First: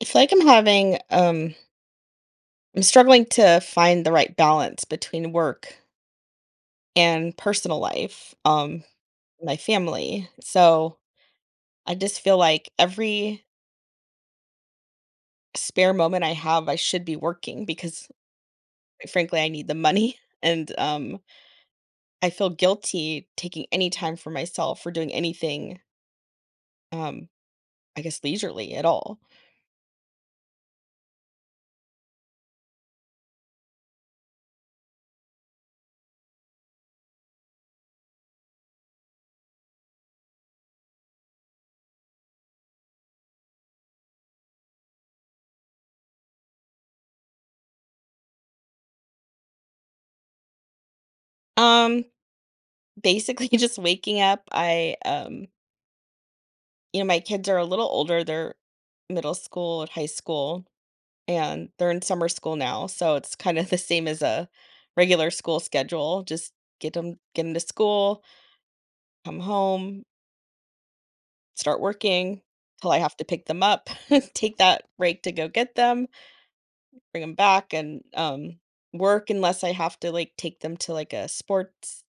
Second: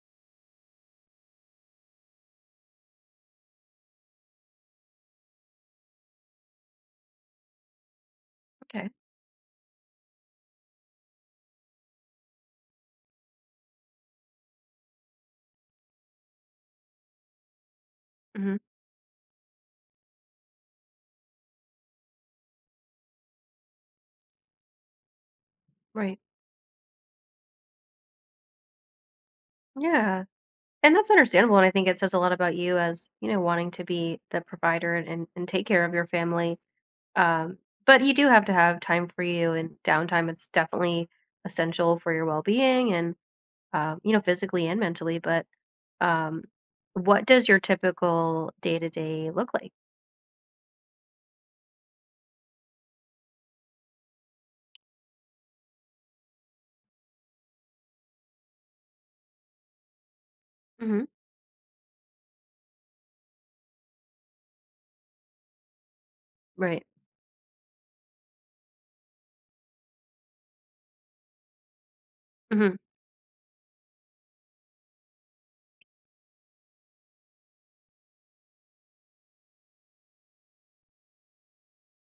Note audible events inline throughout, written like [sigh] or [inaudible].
I feel like I'm having I'm struggling to find the right balance between work and personal life, Okay. my family. So I just feel like every spare moment I have I should be working because Hmm. quite frankly I need the money [laughs] and I feel guilty taking any time for myself or doing anything Right. um I guess, leisurely at all. Yeah. And that's understandable. And I think it says a lot about you as, wanting to be the provider and take care of your family. Um, but you do have to have time for you and downtime. It's definitely essential for your well being, and physically and mentally. But um, what does your typical day to day look like? Um, basically [laughs] just waking up, I you know, my kids are a little older, they're middle school and high school, Hmm. and they're in summer school now, so it's kind of the same as a regular school schedule, just Right. Get them to school, come home, start working Hmm. till I have to pick them up, [laughs] take that break to go get them, bring them back, and, work unless I have to, like, take them to, like, a sports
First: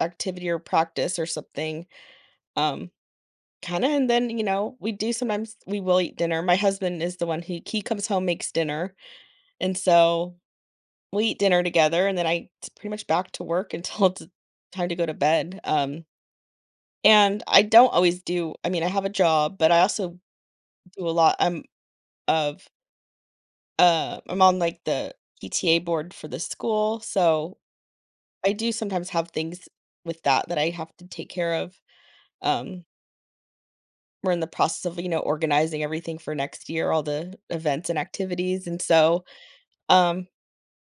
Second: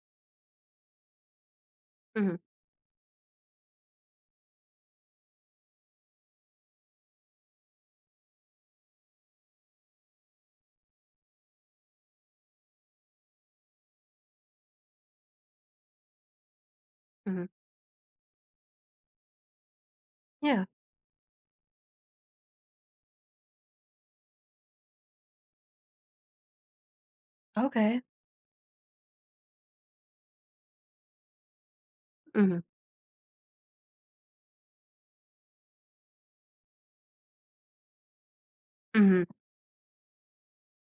activity or practice or something, Hmm. um, kinda and then, you know, we do sometimes we will eat dinner. My husband is the one who he comes home, makes dinner, and so we eat dinner together, and then I it's pretty much back to work [laughs] until it's time to go to bed, and Hmm. I don't always do I mean, I have a job, but I also Yeah. do a lot, of I'm on, like, the PTA board for the school, so Okay. I do sometimes have things with that I have to take care of. Hmm. Um, we're in the process of, you know, organizing everything for next year, all the events and activities, and Hmm. so, um,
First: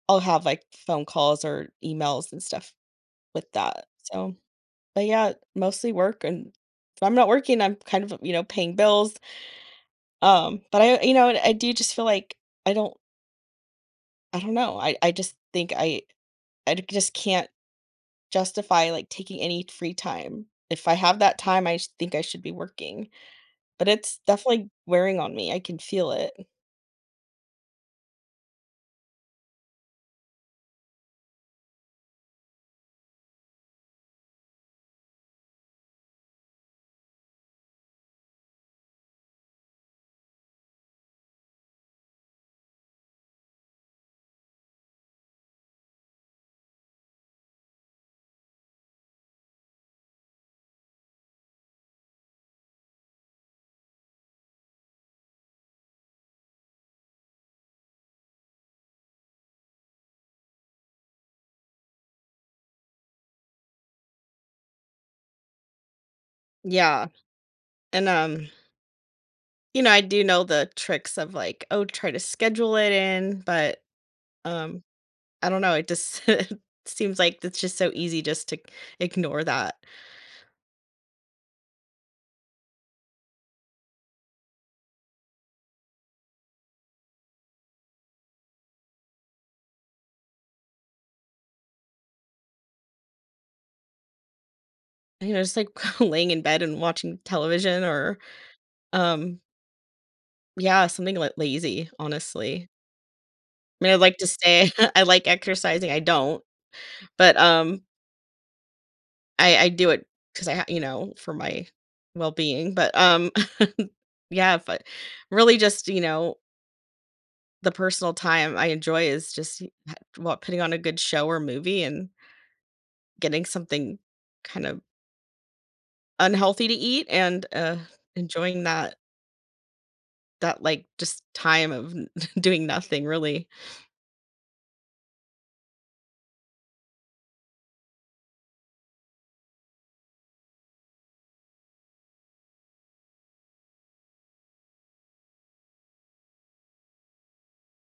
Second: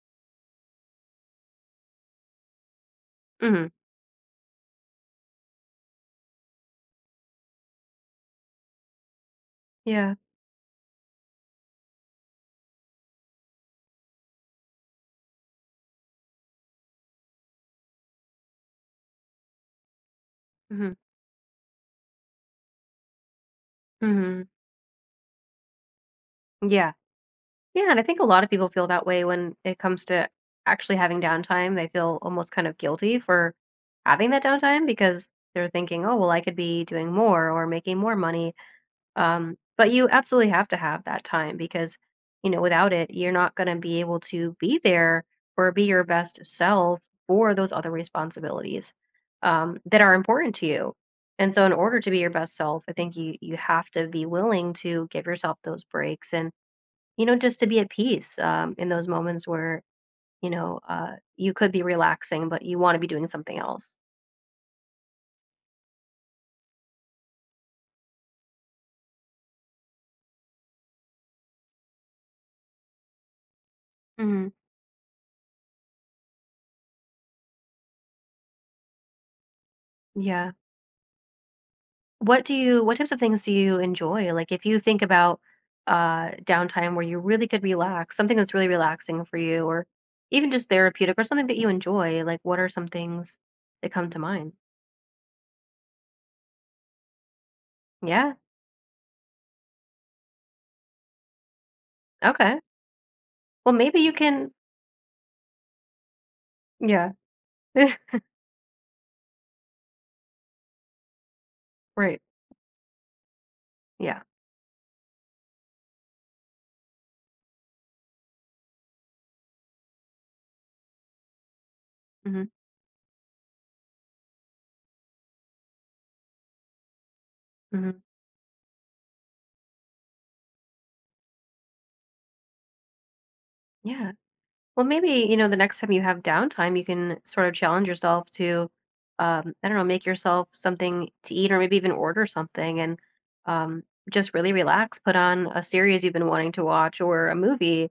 I'll have, like, phone calls or emails and stuff with Hmm. that, so but, yeah, mostly work, and if I'm not working, I'm kind of, you know, paying bills, Yeah. But I you know, I do just feel like I don't I don't know, I just think I just can't justify, like, taking any free time. If Hmm. I have that time, I sh think I should be working, but it's Hmm. definitely wearing on me, I can feel it. Yeah. Yeah, and I think a lot of people feel that way when it comes to actually having downtime. They feel almost kind of guilty for having that downtime because they're thinking, "Oh, well, I could be doing more or making more money." But you absolutely have to have that time because, without it, you're not going to be able to be there or be your best self for those other responsibilities, that are important to you. And so, in order to be your best self, I think you have to be willing to give yourself those breaks, and just to be at peace, in those moments where, you could be relaxing, but you wanna be doing something else. Yeah, and, you know, I do know the tricks of, like, "Oh, try to schedule it in," but, Mhm. um I don't know, it just [laughs] it seems like it's just so easy just to ignore that. Yeah. What types of things do you enjoy? Like, if you think about, downtime where you really could relax, something that's really relaxing for you or even just therapeutic or something that you enjoy, like, what are some things that come to mind? You know, just like [laughs] laying in bed and watching television or, Yeah, um, yeah, something like lazy, okay. honestly. Well, I mean, maybe I'd you like to can. say [laughs] I like exercising, I don't, Yeah. but, [laughs] I do it because I ha you know, for my Right. well-being, but, [laughs] Yeah. yeah, but really just, you know, the personal time I enjoy is just putting on a good show or movie and Mhm, getting something kind of unhealthy to eat and, mhm. enjoying that, like, just time of n [laughs] doing nothing really. Yeah. Well, maybe, the next time you have downtime, you can sort of challenge yourself to, I don't know, make yourself something to eat or maybe even order something, and um, just really relax, put on a series you've been wanting to watch or a movie,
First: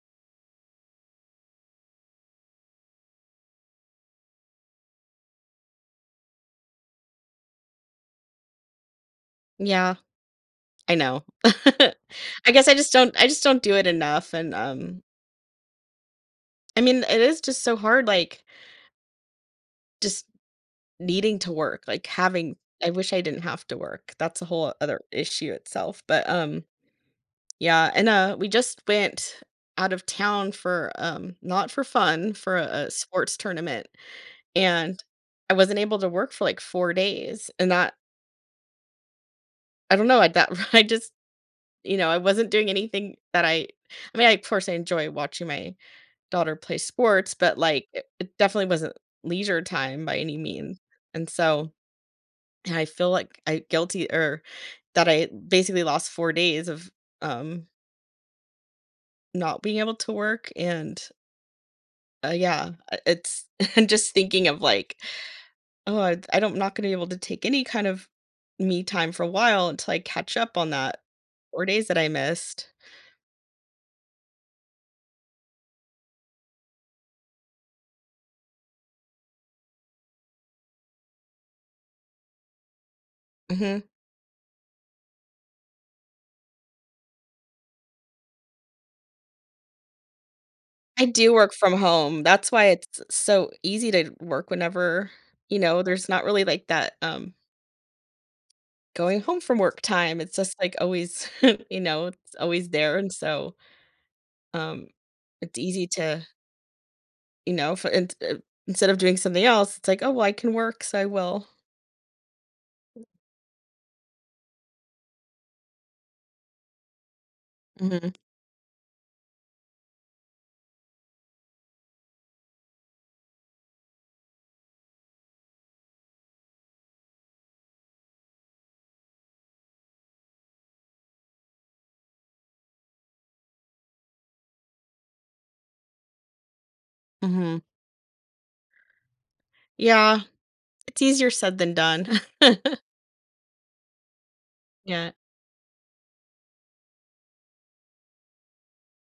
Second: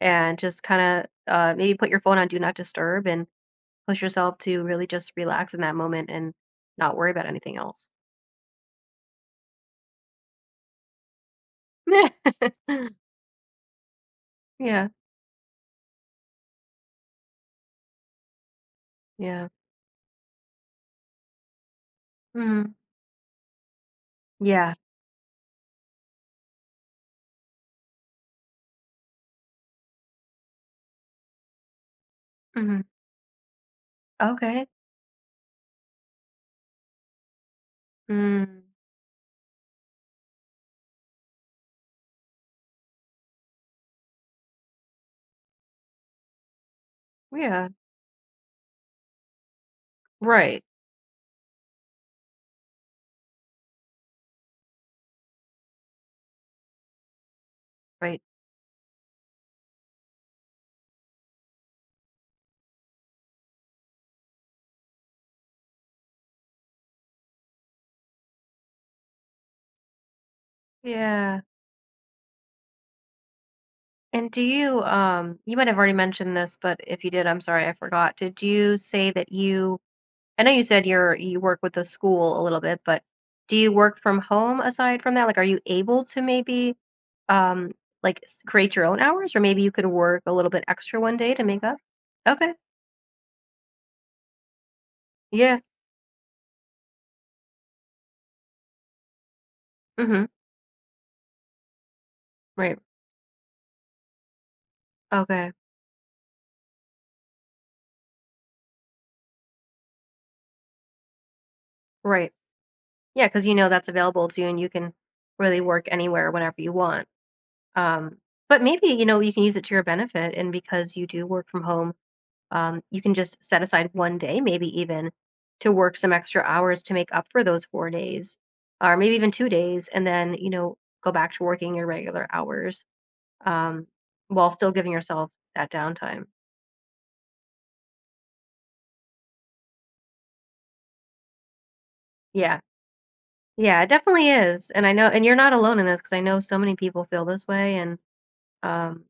and just kind of maybe put your phone on Do Not Disturb and push yourself to really just relax in that moment and not worry about anything else. Yeah, I know. [laughs] [laughs] I just don't do it enough and, Yeah. I mean, it is just so hard, like, Yeah. just needing to work, like, having Mhm. I wish I didn't have to work. That's a whole Yeah. other issue itself, but, yeah, and, we just went out of town for, not for fun, for Hmm. A sports tournament, Okay. and I wasn't able to work for, like, 4 days, and that Mm. I don't know, I that [laughs] I just you know, I wasn't doing anything that I mean, I of course, I enjoy watching my daughter play sports, but, Yeah. like, it definitely wasn't leisure time by any Right. means, and so and I feel like I guilty or that I basically lost 4 days of, um, Right. not being able to work and, yeah, it's [laughs] and just thinking of like, "Oh, I don't not gonna be able to take any kind of me time for a while until I catch up on that Yeah. 4 days that I missed." And you might have already mentioned this, but if you did, I'm sorry, I forgot. Did you say that you, I know you said you work with the school a little bit, but do you Mhm. work from home aside from that? Like, are you able to maybe, um, like create your own hours, or maybe you could work a little bit extra I one do day to work make from up? home. That's Okay. why it's so easy to work whenever, Yeah. you know, there's not really like that, going home from work time, Mm-hmm. it's just, like, always, [laughs] you know, it's always Right. there, and so, um, Okay. it's easy to, you know, for int instead of doing something else, it's like, "Oh, well, I can work, so I will." Right. Yeah, because you know that's available to you, and you can really work anywhere whenever you want. Mhm, Um, but maybe you know you can use it to your benefit, and because you do work from home, you can just set aside one day, maybe even to work some extra hours to make up for those 4 days, or maybe even 2 days, and then, go back to working your regular hours, um, while still giving yourself that downtime. mhm. Yeah, it's easier said than done. [laughs] Yeah. Yeah, it definitely is. And I know, Yeah. and you're not alone in this because I know so many people feel this way. And um,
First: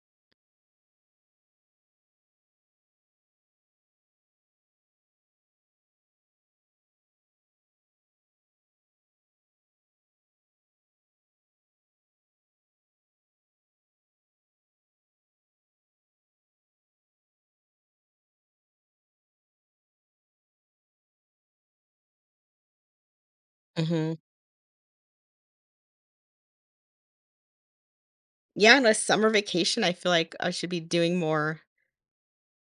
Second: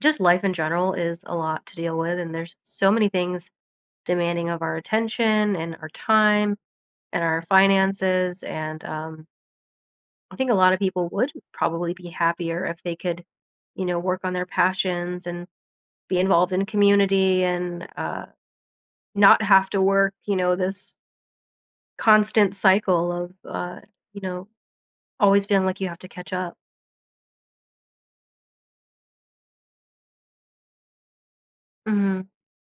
just life in general is a lot to deal with. And there's so many things demanding of our attention and our time and our finances. And I think a lot of people would probably be happier if they could, work on their passions and be involved in community, and not have to work, this constant cycle of, Mhm. you know, always feeling like you have to catch up. Yeah, and a summer vacation, I feel like I should be doing more Hmm.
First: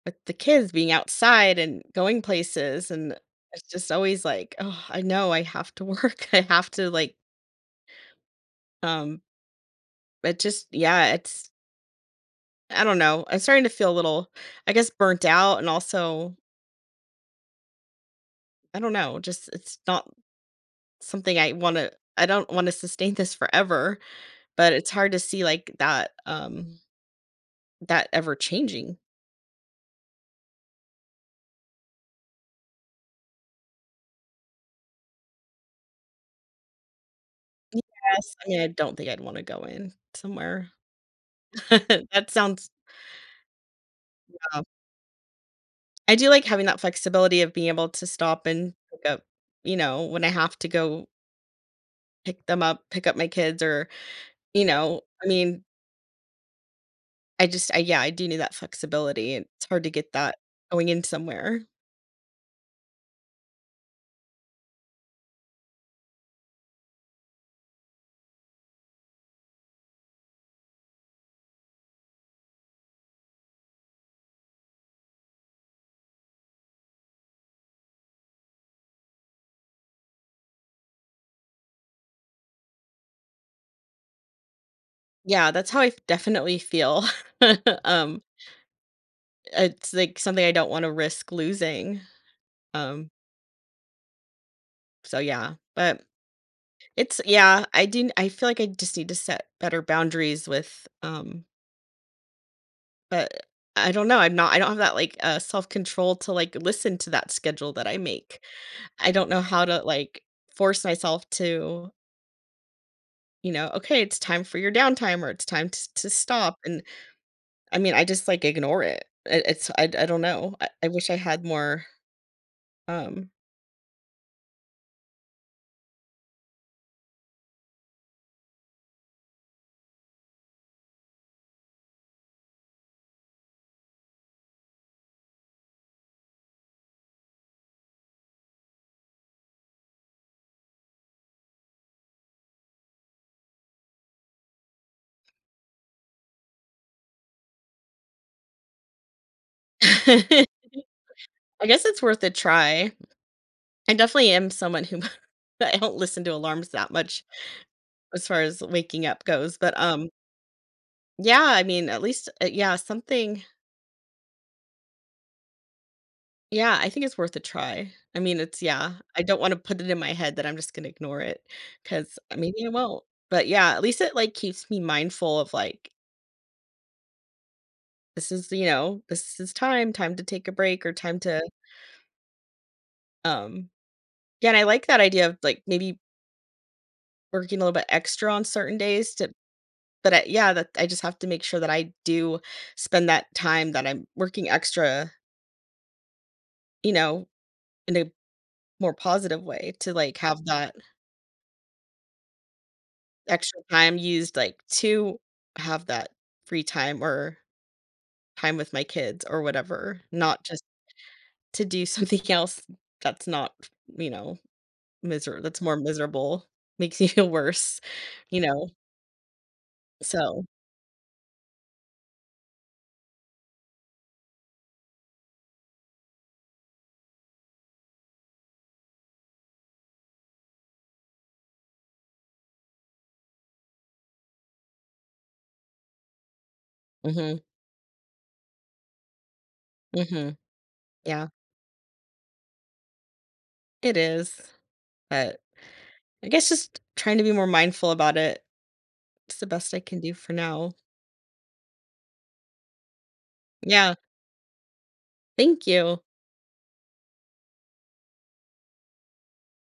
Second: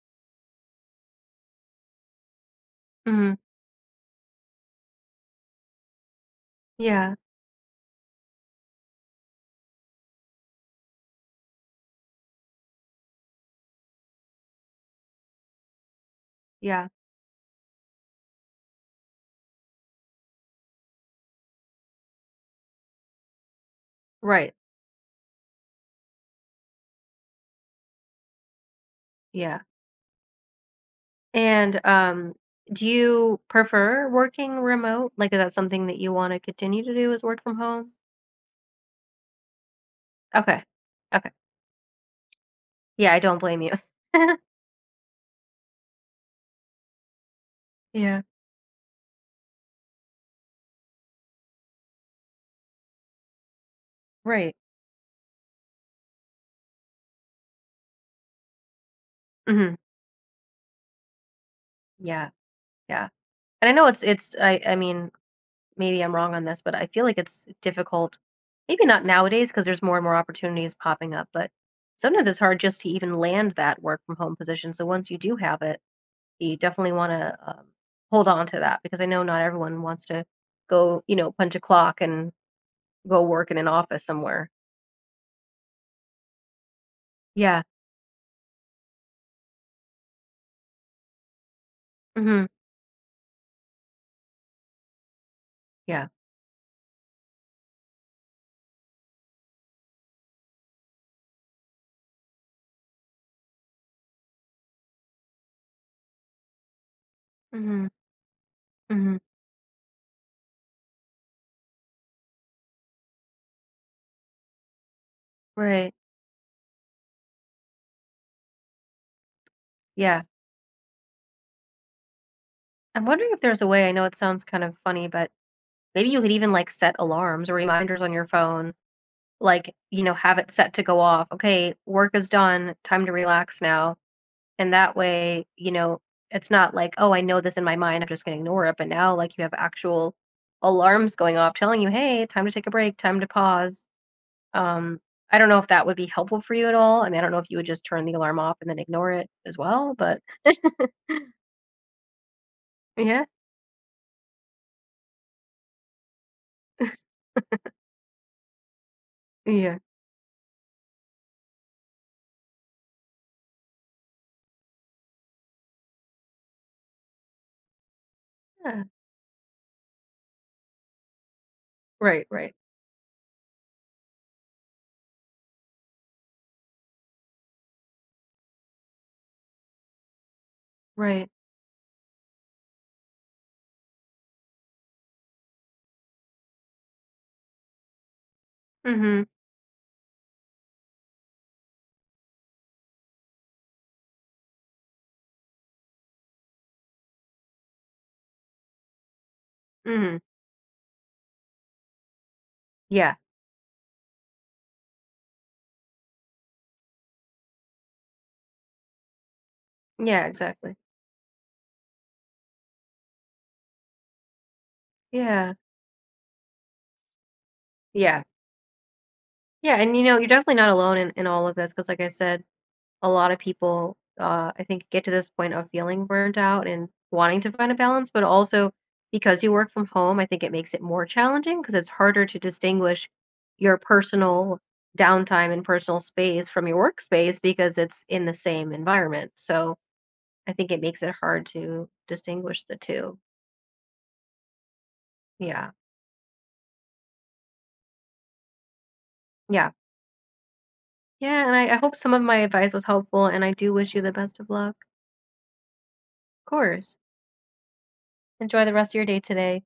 with the kids, being outside and going places, and Hmm. it's just always like, "Oh, I know I have to work. [laughs] I have to, Yeah. like" um, but just yeah, it's I don't know. I'm starting to feel a little, I guess, burnt out, and also, Yeah. I don't know, just it's not something I want to. I don't want to sustain this forever, Right. but it's hard to see like that, that ever changing. Yeah. And do you prefer working remote? Like, is that something that you want to continue to do, is work from home? Yes, I mean, I don't think I'd want to go in Okay. somewhere. Okay. [laughs] That sounds Yeah. I don't blame you. [laughs] tough. I do like having that flexibility of being able to Yeah. stop and pick up, you know, when I have to go pick them up, pick up my kids, or Right. you know, I mean, I just I yeah, I do need that flexibility, and it's Hmm. hard to get that going in somewhere. Yeah. Yeah, and I know it's I mean, maybe I'm wrong on this, but I feel like it's difficult. Maybe not nowadays because there's more and more opportunities popping up, but sometimes it's hard just to even land that work from home position, so once you do have it, you definitely wanna, hold on to that because I know not everyone wants to go, punch a clock and go work in an office somewhere. Yeah, that's how I f definitely feel. [laughs] Yeah. Um, it's, like, something I don't wanna risk losing. Mhm. Um, so, yeah, but Yeah. it's yeah, I do I feel like I just need to set better boundaries with, but I don't know, I don't have that, like, self-control to, like, listen to that schedule that Mhm. I make. I Mhm. don't know how to, like, force myself to, you know, "Okay, it's time for your downtime," or "It's time t Right. to stop," and I mean, I just, like, ignore it. It it's I don't Yeah. know. I wish I had more, I'm wondering um if there's a way. I know it sounds kind of funny, but maybe you could even, like, set alarms or reminders on your phone, like, have it set to go off. Okay, work is done, time to relax now. And that way, it's not like, oh, I know this in my mind, I'm just gonna ignore it. But now, like, you have actual alarms going off telling you, hey, time to take a break, time to pause. Um, I don't know if that would be helpful for you at all. I mean, I don't know if you would just turn the alarm off and then ignore it as well, but [laughs] I guess it's worth a try. yeah, I definitely am someone who [laughs] I don't listen to alarms that much as far as waking up goes, but, yeah, yeah, I mean, at least, yeah, something yeah, I think it's worth a try. I mean, it's yeah. yeah, I don't wanna put it in my head that I'm just gonna ignore it because Right, right, maybe I won't, but, yeah, at least it, like, keeps me mindful of, like, this is, you know, this is time, time to take a break or time right. to, um yeah, and I like that idea of, like, maybe working a little bit extra on certain days Mm-hmm. to but I yeah, that I just have to make sure that I do spend that time that I'm working extra, you know, in a more positive way to, Mm-hmm. like, have that Yeah. extra time used, like, to have that free time or time with my kids or whatever, Yeah, not just exactly. to do [laughs] something else that's not, you know, miser Yeah. that's more miserable, makes you feel worse, Yeah. you know, Yeah, and you're so definitely not alone in all of this because, like I said, a lot of people, I think, get to this point of feeling burnt out and wanting to find a balance, but also because you work from home, I think it makes it more challenging because it's harder to distinguish your personal downtime and personal space from your mhm, workspace because it's in the same environment. So mhm, I think it makes it yeah. hard to distinguish the two. It is, but Yeah. I guess just trying to be more mindful about it. It's the Yeah. best I can do for now. Yeah. And I hope some of my advice was helpful, and I do wish Yeah, you the best of luck. thank you. Of course. Enjoy the rest of your day today.